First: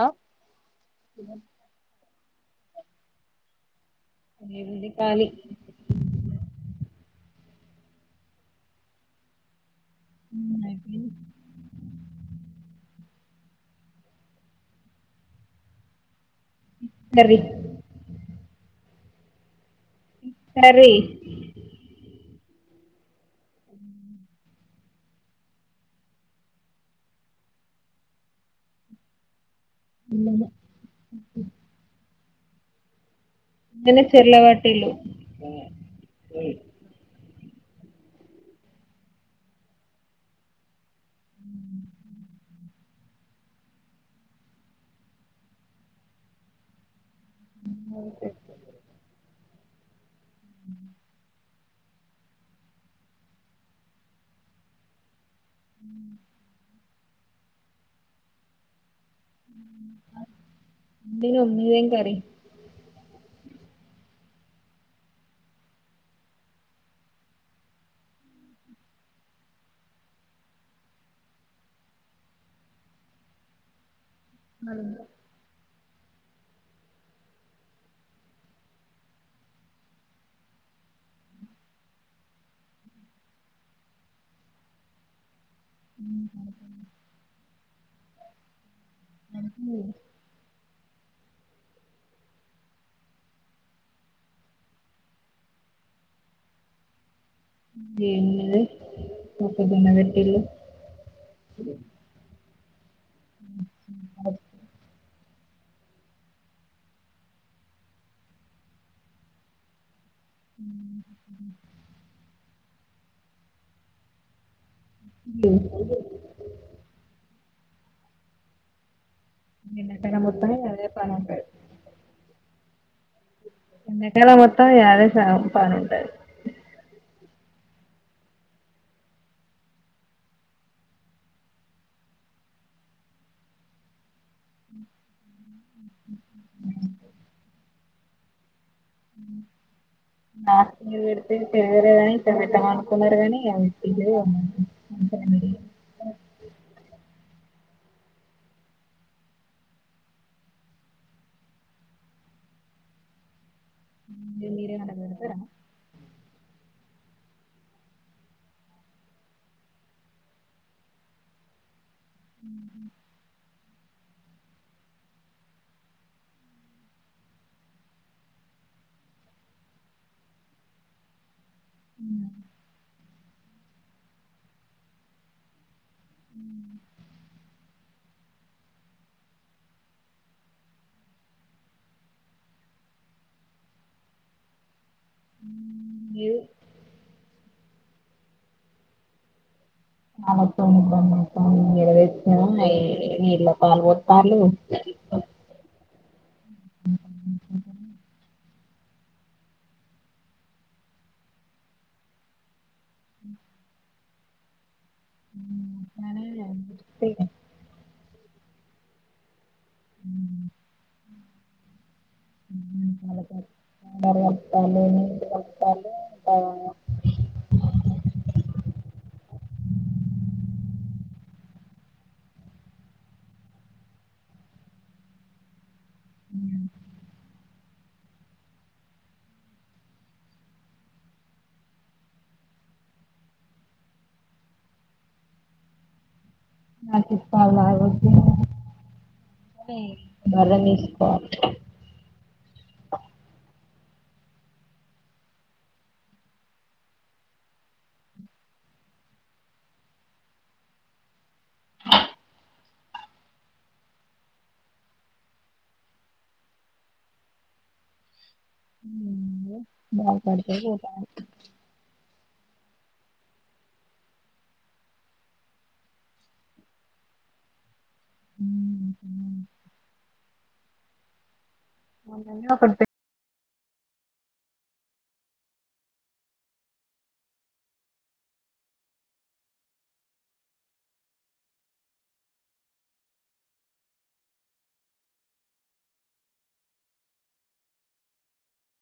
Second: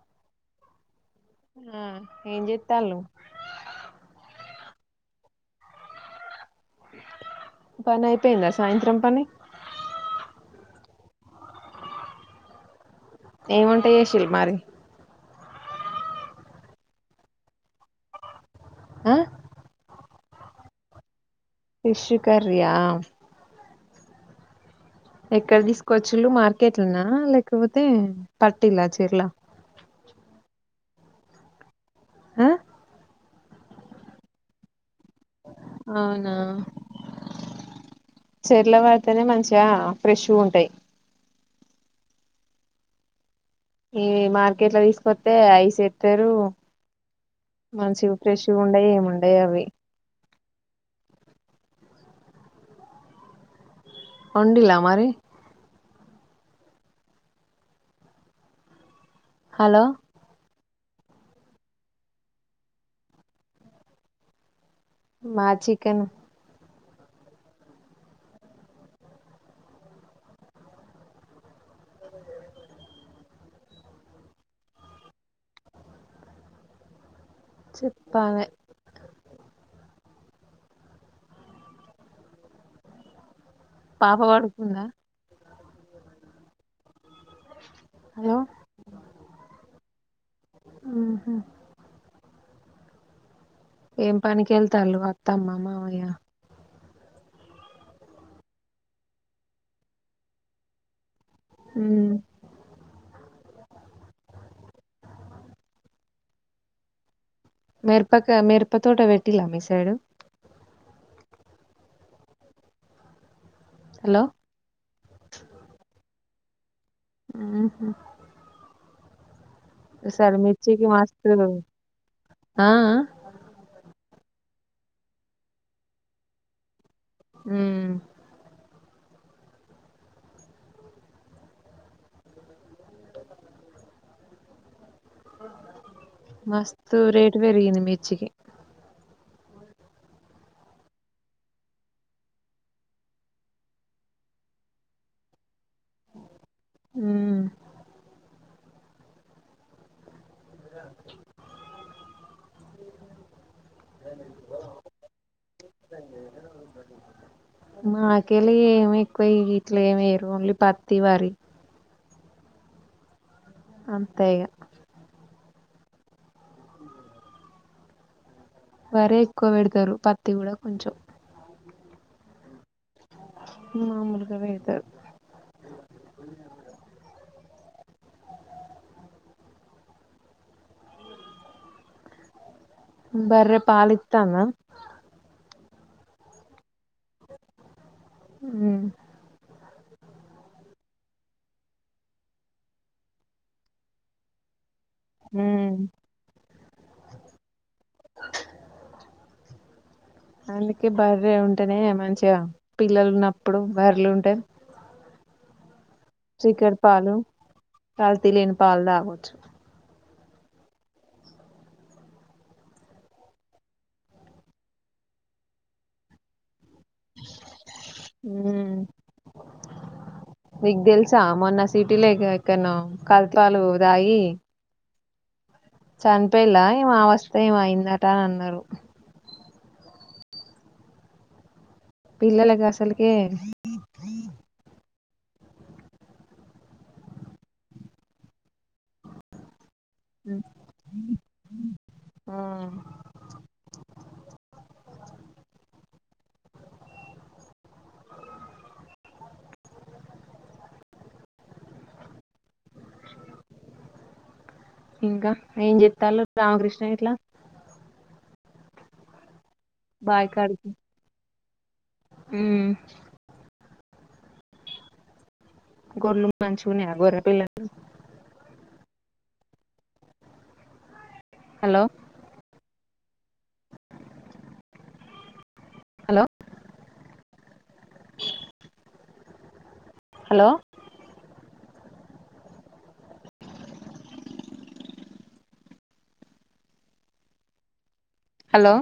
ఆ మ్మ్ ఏంజెత్తల్లు ఏముంది కాలి పనైపోయిందా సాయంత్రం పని ఉమ్ అయిపోయింది ఏం వంట చేసిళ్ళు మరి కర్రీ ఆ కర్రీ ఫిష్ కర్రీ ఆ ఎక్కడ తీసుకొచ్చిళ్ళు మార్కెట్లనా లేకపోతే పట్టిల్లా చెర్ల ఇళ్లనే ఆ కన్నె చెర్లపట్టిల్లు అవునా చెర్ల వడితేనే మంచిగా ఫ్రెష్గుంటయ్ ఏ మార్కెట్ ల తీసుకొత్తే ఐసేత్తరు మంచిగ ఫ్రెష్గా గుండయ్ ఏముండయ్ అవ్వి ఒండిల్లా మరి హలో దిను మీదేం కరీ మా చికెన్ [unintelligible] చెప్పాలె పాప పడుకుందా హలో పపు ఉహు ఏం పనికెళ్తాన్లు అత్తమ్మ మావయ్య ఎం లె మ పెద్దన్న దగ్గర్లో ఉహ్ [inaudible] మిర్పాక మిరప తోట వెట్టిలా మీ సైడు హలో [unintelligible] ఉహు ఎండాకాలం ఈసారి మొత్తం ఇగ అదే మిర్చికి పని ఉంటది మస్తరు ఆ అ నేటెల మొత్తం ఇ అదె సగం పనుంటాది హ్మ్ మస్తు రేట్ పెరిగింది మిర్చికి నా నిది వేడ్తే పెర్గలేదని [unintelligible] మిడి ఉ మీరే ఎననా పెడతరా [inaudible] మాకేలె ఏమి ఎక్కువ ఇట్ల ఏమెరు ఓన్లీ పత్తి వరి ఉ అంతేగ వరే ఎక్కువ వేడ్తరు పత్తి కూడా కొంచెం ఉ మాములుగా వేటర్ బర్రె పాలిత్తానా ఏదు ఉ [unintelligible] నీళ్ల పాలు పోతాళ్ళు ఉ అందుకే బర్రె ఉంటేనే మంచిగా పిల్లలు ఉన్నప్పుడు బర్ల్ ఉంటే చిక్కరి పాలు కల్తీ లేని పాలు తాగొచ్ [unintelligible] ఊమ్ నిక్ తెలుసా మొన్న సిటీలో ఇక్క ఎక్కనో కల్తీ పాలు తాగి చనిపేలా ఏం అవష్ పోయి ఎమో అయిందంట అని అన్నారు పిల్లలకి అసల్కె నటి పాల్ తాగొద్దే మ్మ్. బర్రె తీసుకోవాలె ఆ ఇంకా ఏం చెతాలు రామకృష్ణ ఇట్లా ఉ బాగుపడితే పొతామని ఉమ్ గొర్లు మంచిగ ఉన్నయ గొర్రె పిల్లలు హలో మొన్ననే ఒకటి హలొ హలొ హలొ